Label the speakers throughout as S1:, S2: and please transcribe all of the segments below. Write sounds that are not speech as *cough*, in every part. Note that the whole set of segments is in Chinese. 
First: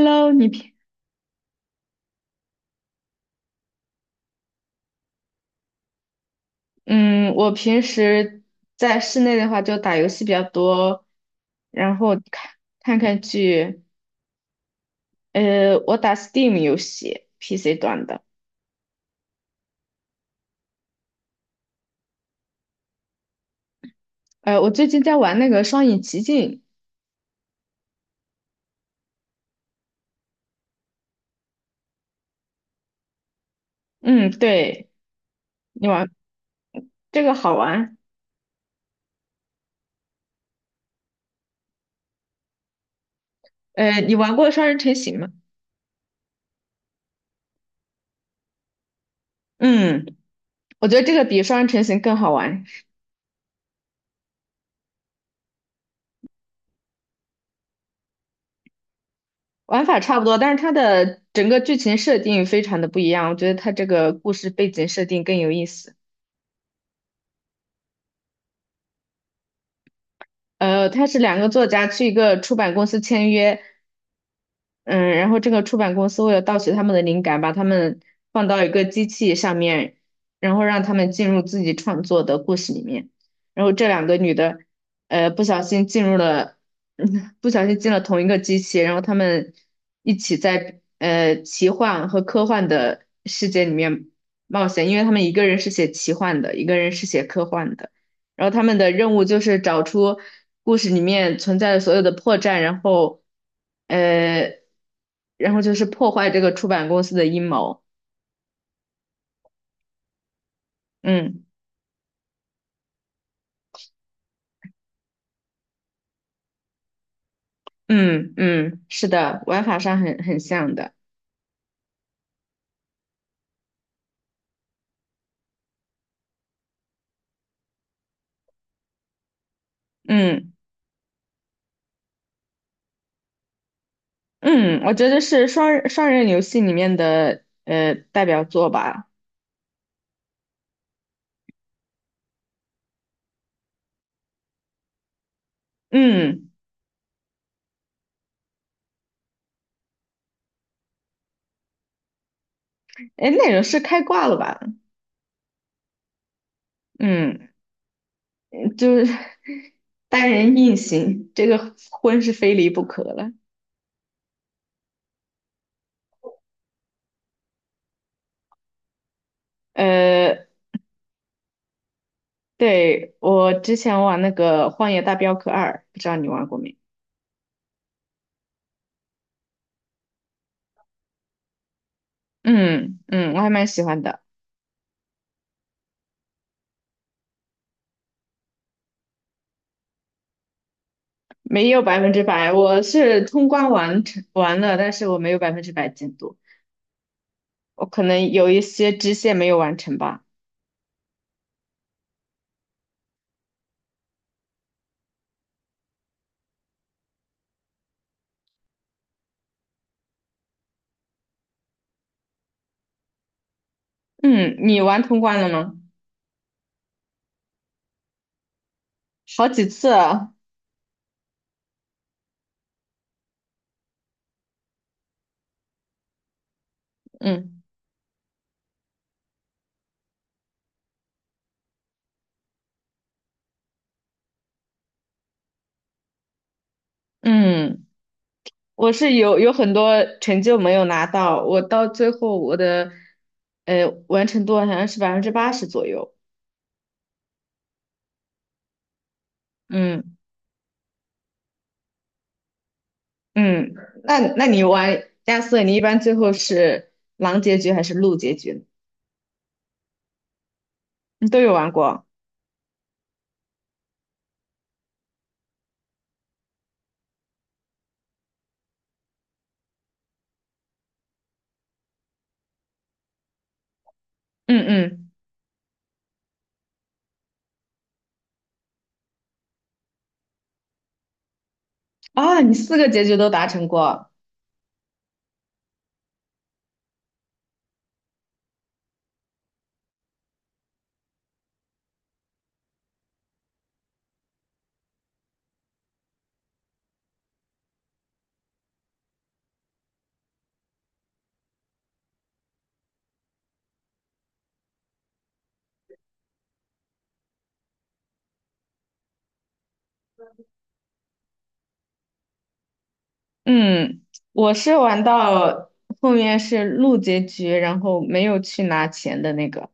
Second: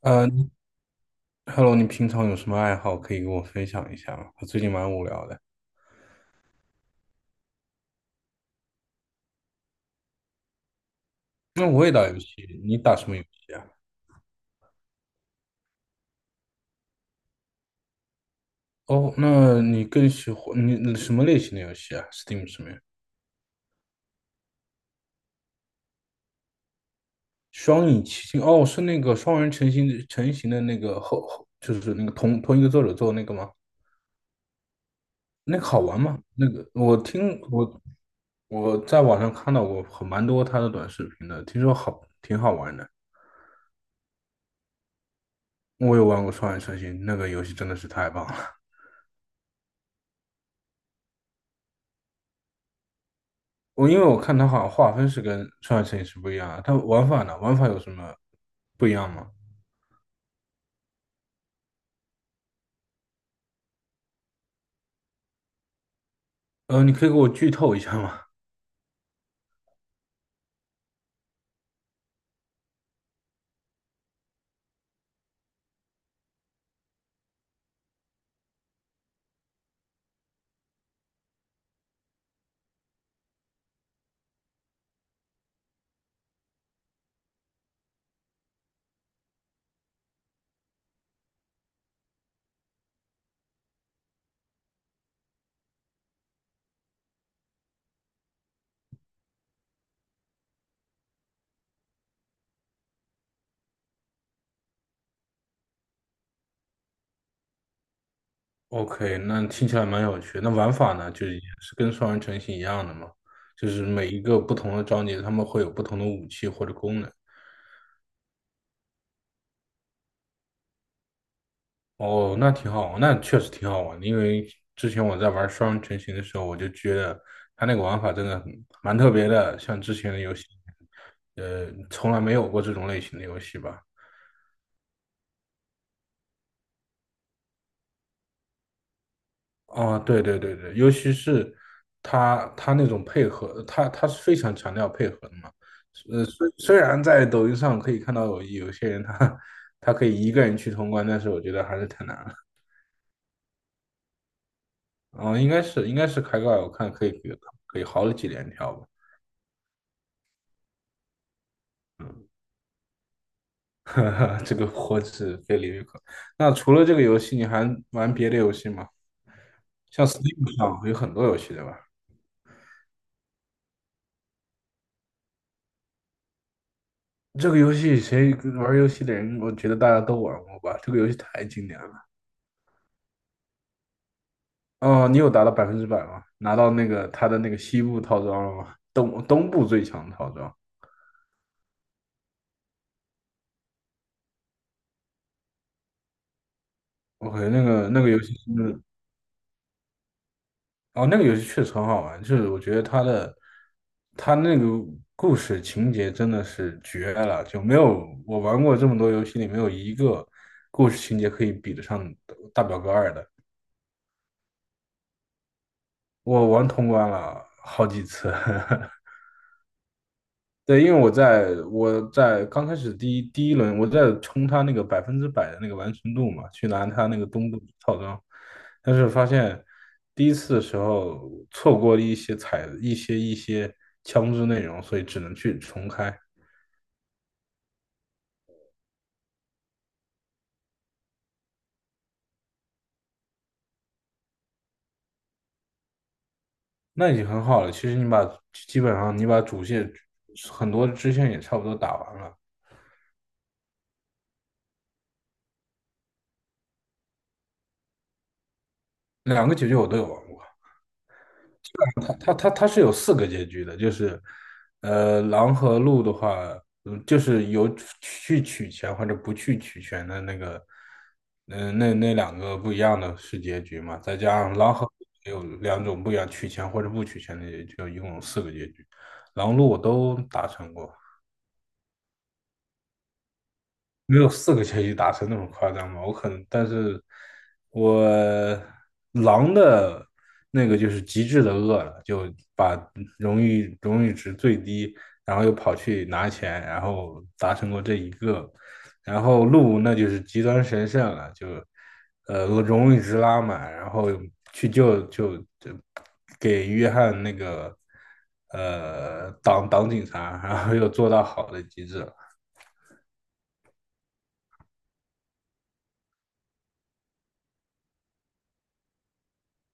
S1: 呃
S2: 你平
S1: ，Hello，你平常有什么爱好可以跟我分享一下吗？我最近蛮无聊的。
S2: 嗯，我平时在室内的话就打游戏比较多，
S1: 那我也
S2: 然
S1: 打
S2: 后
S1: 游戏，你打
S2: 看
S1: 什么
S2: 看
S1: 游戏啊？
S2: 剧。我打 Steam 游戏，PC 端的。
S1: 哦，那你更喜欢你什么类型的游戏啊？Steam 上面
S2: 我最近在玩那个《双影奇境》。
S1: 双影奇境哦，是那个双人成型的那个后，就是那个同一个作者做的那个吗？
S2: 嗯，对，
S1: 那个好
S2: 你
S1: 玩
S2: 玩
S1: 吗？那个我
S2: 这个
S1: 听
S2: 好
S1: 我
S2: 玩。
S1: 我在网上看到过蛮多他的短视频的，听说挺好玩的。
S2: 你玩过《双人成行》吗？
S1: 我有玩过双人成行，那个游戏真的是太棒了。
S2: 嗯，我觉得这个比《双人成行》更好玩，
S1: 因为我看它好像划分是跟双人成影是不一样啊，它玩法呢？玩法有什么不一样吗？
S2: 玩法差不多，但是它的整个剧情设定非常的不一样。我觉得它这个故事背景设定更有意思。
S1: 你可以给我剧透一下吗
S2: 他是两个作家去一个出版公司签约，嗯，然后这个出版公司为了盗取他们的灵感，把他们放到一个机器上面，然后让他们进入自己创作的故事里面。然后这两个女的，不小心进入了，*laughs* 不小心进了同一个机器，然后他们一起在奇幻和科幻的世界里面冒险，因为他们一个人是写奇幻的，一个人是写科幻的。然后他们的任务就是找出故事里面存在的所有的破绽，呃，然后就是破坏这个出版公司的阴谋。
S1: ？OK，那听起来蛮有趣。那玩法呢，就是也
S2: 嗯
S1: 是跟双人成行一样的嘛，就是每一个不同的章节，他们会有不同的武器或者功能。
S2: 嗯嗯，是的，玩法上很像的。
S1: 哦，那挺好，那确实挺好玩的。因为之前我在玩双人成行的时候，我就觉得它那个玩法真的蛮特别的，像之前的游戏，
S2: 嗯
S1: 从来没有过这种类型的游戏吧。
S2: 嗯，我觉得是双人游戏里面的代表作吧。
S1: 啊，对对对对，尤其是他那种配合，他是非常强调配合的嘛。虽
S2: 嗯，
S1: 虽然在抖音上可以看到有些人他可以一个人去通关，但是我觉得还是太难了。
S2: 哎，那容是开挂了吧？
S1: 嗯，应该是开挂，我看
S2: 嗯，
S1: 可以好几连跳吧。
S2: 就是 *laughs* 单人硬行，这个婚是非离不可了。
S1: *laughs* 这个我是非李玉可。那除了这个游戏，你还玩别的游戏吗？像
S2: 呃，
S1: Steam 上有很多游戏，对吧？
S2: 对，我之前玩那个《荒野大镖客二》，不知道你玩过没？
S1: 这个游戏谁玩游戏的人，我觉得大家都玩过吧。这个游戏太经典了。
S2: 嗯嗯，我还蛮喜欢的，
S1: 哦，你有达到百分之百吗？拿到那个他的那个西部套装了吗？东部最强套装。
S2: 没有百分之百，我是通关完成完了，但是我没有百分之百进度，
S1: OK，
S2: 我
S1: 那
S2: 可
S1: 个游
S2: 能
S1: 戏
S2: 有一
S1: 是，
S2: 些支线没有完成吧。
S1: 哦，那个游戏确实很好玩，就是我觉得他那个故事情节真的是绝了，就没有我玩过这么多游戏里没有一个故事情节可以比得上《大表哥二》的。
S2: 嗯，你玩通关了吗？
S1: 我玩通关了好几次，*laughs*
S2: 好几次啊，
S1: 对，因为我在刚开始第一轮，我在冲他那个百分之百的那个完成度嘛，去拿他那个东部
S2: 嗯
S1: 套装，但是发现第一次的时候错过了一些枪支内容，所以只能去重开。
S2: 嗯，我是有很多成就没有拿到，我到最后我的完成度好像是80%左右，
S1: 那已经很好了。其实基本上你把主线
S2: 嗯。
S1: 很多支线也差不多打完了，
S2: 嗯，那你玩亚瑟，你一般最后是狼结局还是鹿结局呢？
S1: 两个结局我都有玩过。
S2: 你都有玩过？
S1: 它是有四个结局的，就是狼和鹿的话，就是有去取钱或者不去取钱的那个，那两个不一样的是结局嘛，再加上
S2: 嗯
S1: 狼和鹿
S2: 嗯，
S1: 也有两种不一样，取钱或者不取钱的结局，就一共有四个结局，狼鹿我都达成过。
S2: 啊，你四个结局都达成过。
S1: 没有四个全息达成那么夸张吧？我可能，但是我狼的那个就是极致的饿了，就把荣誉值最低，然后又跑去拿钱，然后达成过这一个。然后鹿那就是极端神圣了，就荣誉值拉满，然后去救给约翰那个挡警察，然后又做到好的极致了。
S2: 嗯，我是玩到后面是鹿结局，然后没有去拿钱的那个。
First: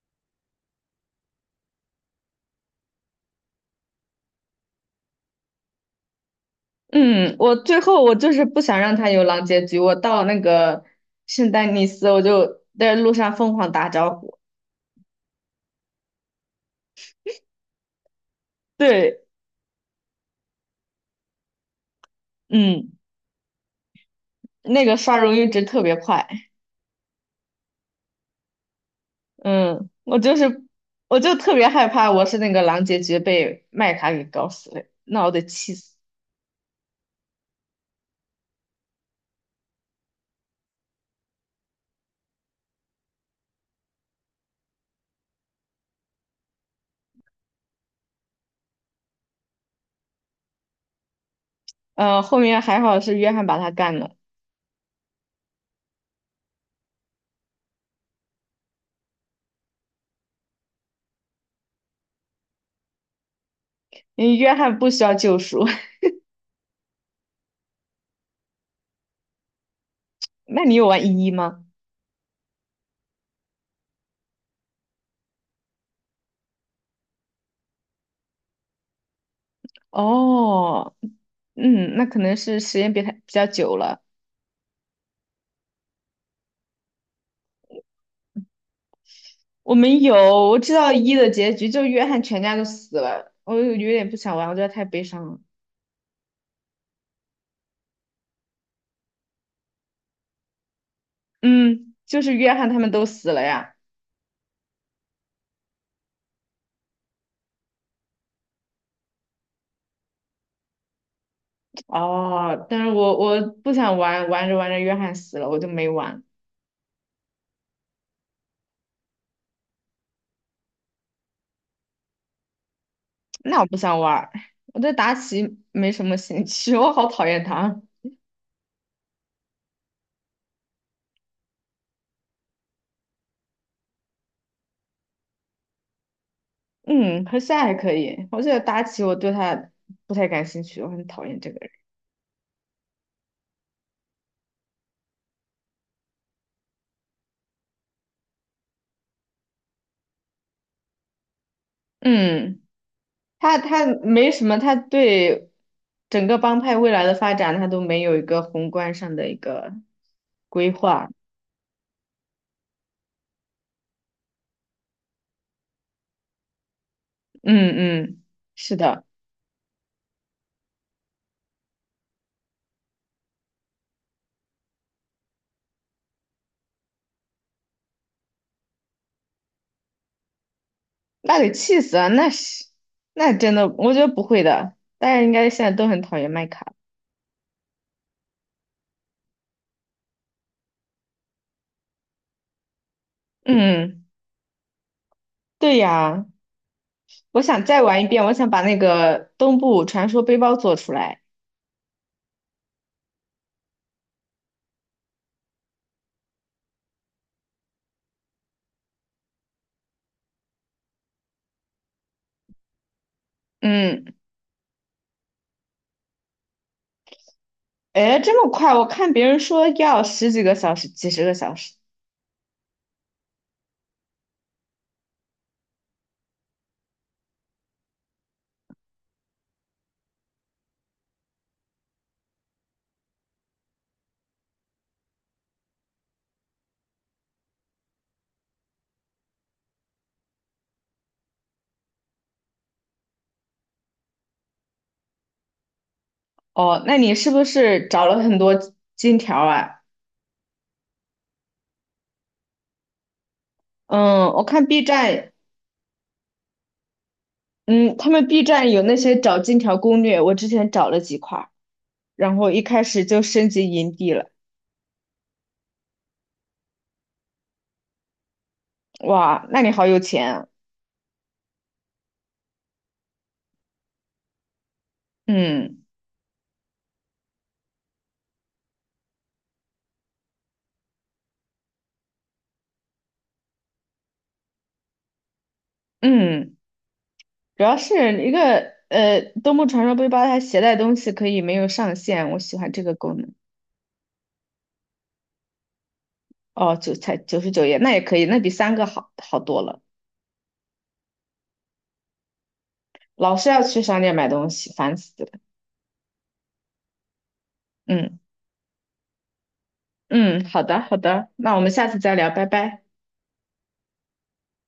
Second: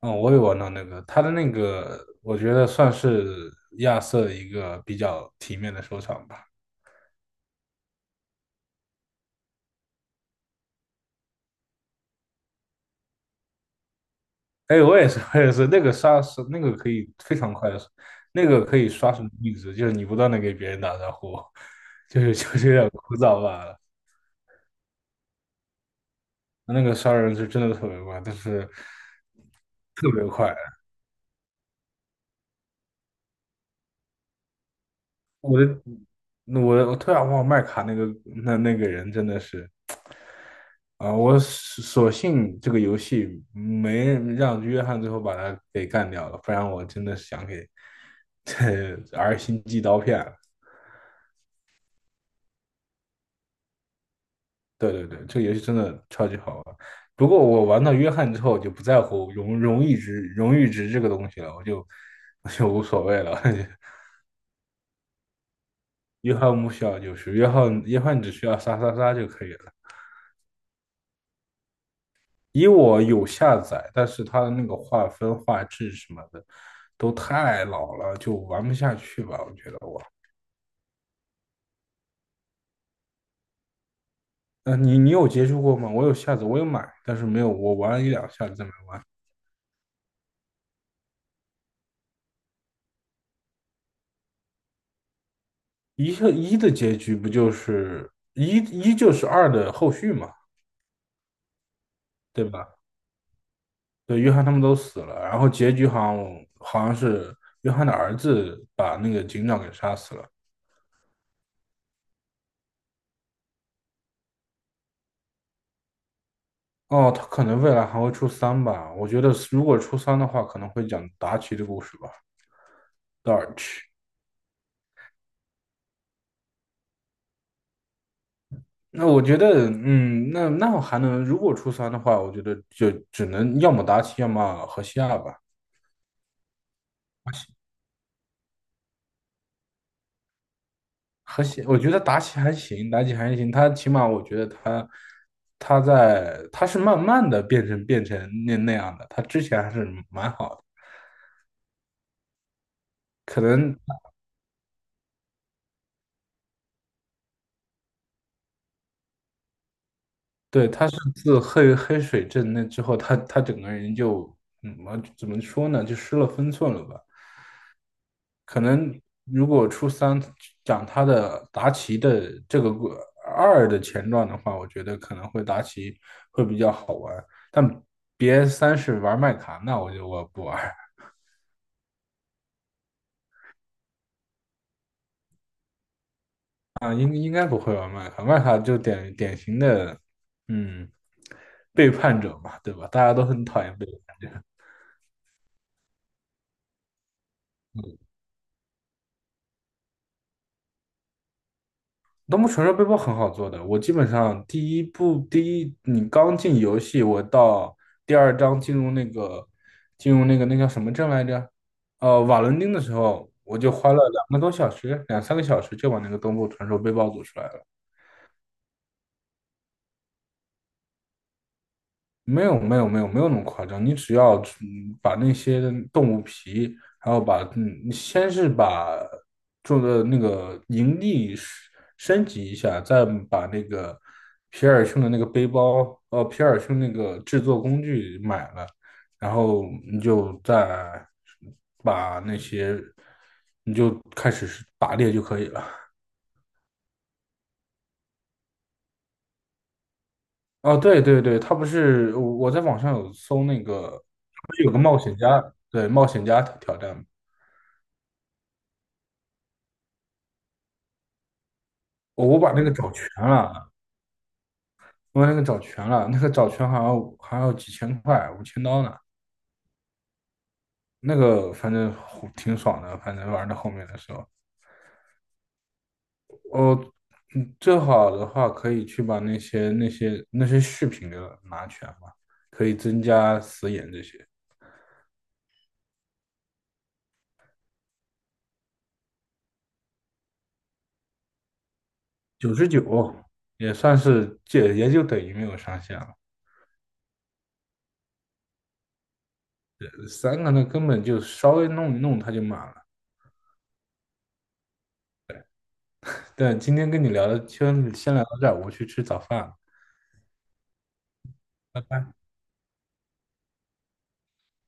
S1: 嗯，我也玩到那个，他的那个，我觉得算是亚瑟的一个比较体面的收场吧。
S2: 嗯，我最后我就是不想让他有狼结局，我到那个圣丹尼斯，我就在路上疯狂打招呼。
S1: 哎，我也是，我也是，那个杀是那个可以非常快的，那个可以刷
S2: 对，
S1: 什么币值，就是你不断的给别人打招呼，*laughs* 就是有点
S2: 嗯，
S1: 枯燥罢了。
S2: 那个刷荣誉值特别快。
S1: 那个杀人是真的特别快，但是
S2: 嗯，
S1: 特别快。
S2: 我就特别害怕，我是那个狼结局被麦卡给搞死了，那我得气死。
S1: 那我突然忘了麦卡那个那个人真的是，啊、我索性这个游戏没让约翰最后把他给干掉了，不然我真的想给这 *laughs* R 星寄刀片了
S2: 后面还好是约翰把他干了，
S1: 对对对，这个游戏真的超级好玩。不过我玩到约翰之后，我就不在乎荣誉值这个东西了，我就无所谓了。*laughs*
S2: 因为约翰不需要救赎。*laughs*
S1: 约翰不需要就是约翰，约翰只需要杀杀杀就可以了。
S2: 那你有玩一吗？
S1: 以我有下载，但是它的那个画质什么的都太老了，就玩不下去吧？我觉得我，
S2: 哦，嗯，那可能是时间比他比较久了。
S1: 你有接触过吗？我有下载，我有买，但是没有，我玩了一两下子再没玩。
S2: 我没有，我知道一的结局，就约翰全家都死了，我有点不想玩，我觉得太悲伤了。
S1: 一的结局不就是一就是二的后续嘛，
S2: 嗯，就是
S1: 对
S2: 约翰
S1: 吧？
S2: 他们都死了呀。
S1: 对，约翰他们都死了，然后结局好像是约翰的儿子把那个警长给杀死了。
S2: 哦，但是我不想玩，玩着玩着约翰死了，我就没玩。
S1: 哦，他可能未来还会出三吧？我觉得如果出三的话，可能会讲达奇的故事吧。
S2: 那我不
S1: Dodge。
S2: 想玩儿，我对达奇没什么兴趣，*laughs* 我好讨厌他。
S1: 那我觉得，那我还能，如果初三的话，我觉得就只能要么达奇，要么河西亚吧。
S2: 嗯，和下还可以，我觉得达奇我对他不太感兴趣，我很讨厌
S1: 和
S2: 这个
S1: 西，
S2: 人。
S1: 我觉得达己还行，妲己还行，她起码我觉得她，她在，她是慢慢的变成那样的，她之前还是蛮好的，
S2: 嗯，
S1: 可
S2: 他
S1: 能
S2: 他没什么，他对整个帮派未来的发展，他都没有一个宏观上的一个
S1: 对，
S2: 规
S1: 他是
S2: 划。
S1: 自黑水镇那之后，他整个人就，我怎么说呢，就失了分寸了吧。
S2: 嗯嗯，
S1: 可
S2: 是
S1: 能
S2: 的，
S1: 如果初三讲达奇的这个过二的前传的话，我觉得可能会达奇会比较好玩，但别三是玩麦卡，那我不玩
S2: 那得气死啊！那真的，我觉得不会的，大家应该现在都很讨厌麦卡。
S1: 啊，应该不会玩麦卡，麦卡就典型的嗯背叛者嘛，对吧？大家都很讨厌背
S2: 嗯，
S1: 叛者。
S2: 对呀。我想再玩一遍，我想把那个东部传说背包做出来。
S1: 东部传说背包很好做的，我基本上第一你刚进游戏，我到第二章进入那个那叫什么镇来着？瓦伦丁的时候，我就花了
S2: 嗯，
S1: 2个多小时，2、3个小时就把那个东部传说背包做出来了。
S2: 哎，这么快？我看别人说要十几个小时、几十个小时。
S1: 没有没有没有没有那么夸张，你只要把那些动物皮，然后你先是把做的那个营地是升级一下，再把那个皮尔逊的那个背包，皮尔逊那个制作工具买了，然后你就再把那些，你就开始是打猎就可以了。
S2: 哦，那你是不是找了很多金条啊？
S1: 哦，对对对，他不是我在网上有搜那个，
S2: 嗯，我
S1: 不是
S2: 看
S1: 有个
S2: B
S1: 冒险
S2: 站，
S1: 家，对，冒险家挑战，
S2: 嗯，他们 B 站有那些找金条攻略，我之前找了几块儿，
S1: 我
S2: 然
S1: 我
S2: 后
S1: 把
S2: 一
S1: 那个
S2: 开
S1: 找
S2: 始
S1: 全
S2: 就升级
S1: 了，
S2: 营地了。
S1: 我把那个找全了，那个找全好像还要几千块，5000刀呢，
S2: 哇，那你好有钱啊！
S1: 那个反正吼挺爽的，反正玩到后面的时候，
S2: 嗯
S1: 嗯，最好的话可以去把那些饰品给拿全嘛，可以增加死眼这些，
S2: 嗯，主要是东部传说背包它携带东西可以没有上限，我
S1: 九
S2: 喜
S1: 十
S2: 欢
S1: 九
S2: 这个功能。
S1: 也算是这也就等于没有上限了。
S2: 哦，才99页，那也可以，那比三个好多了。
S1: 三个那根本就稍微弄一弄它就满了。
S2: 老是要去商店买东西，烦死了。
S1: 但今天跟你聊的，先
S2: 嗯
S1: 聊到这儿，我去吃早饭了，
S2: 嗯，好的好的，那我们
S1: 拜
S2: 下次
S1: 拜。
S2: 再聊，拜拜。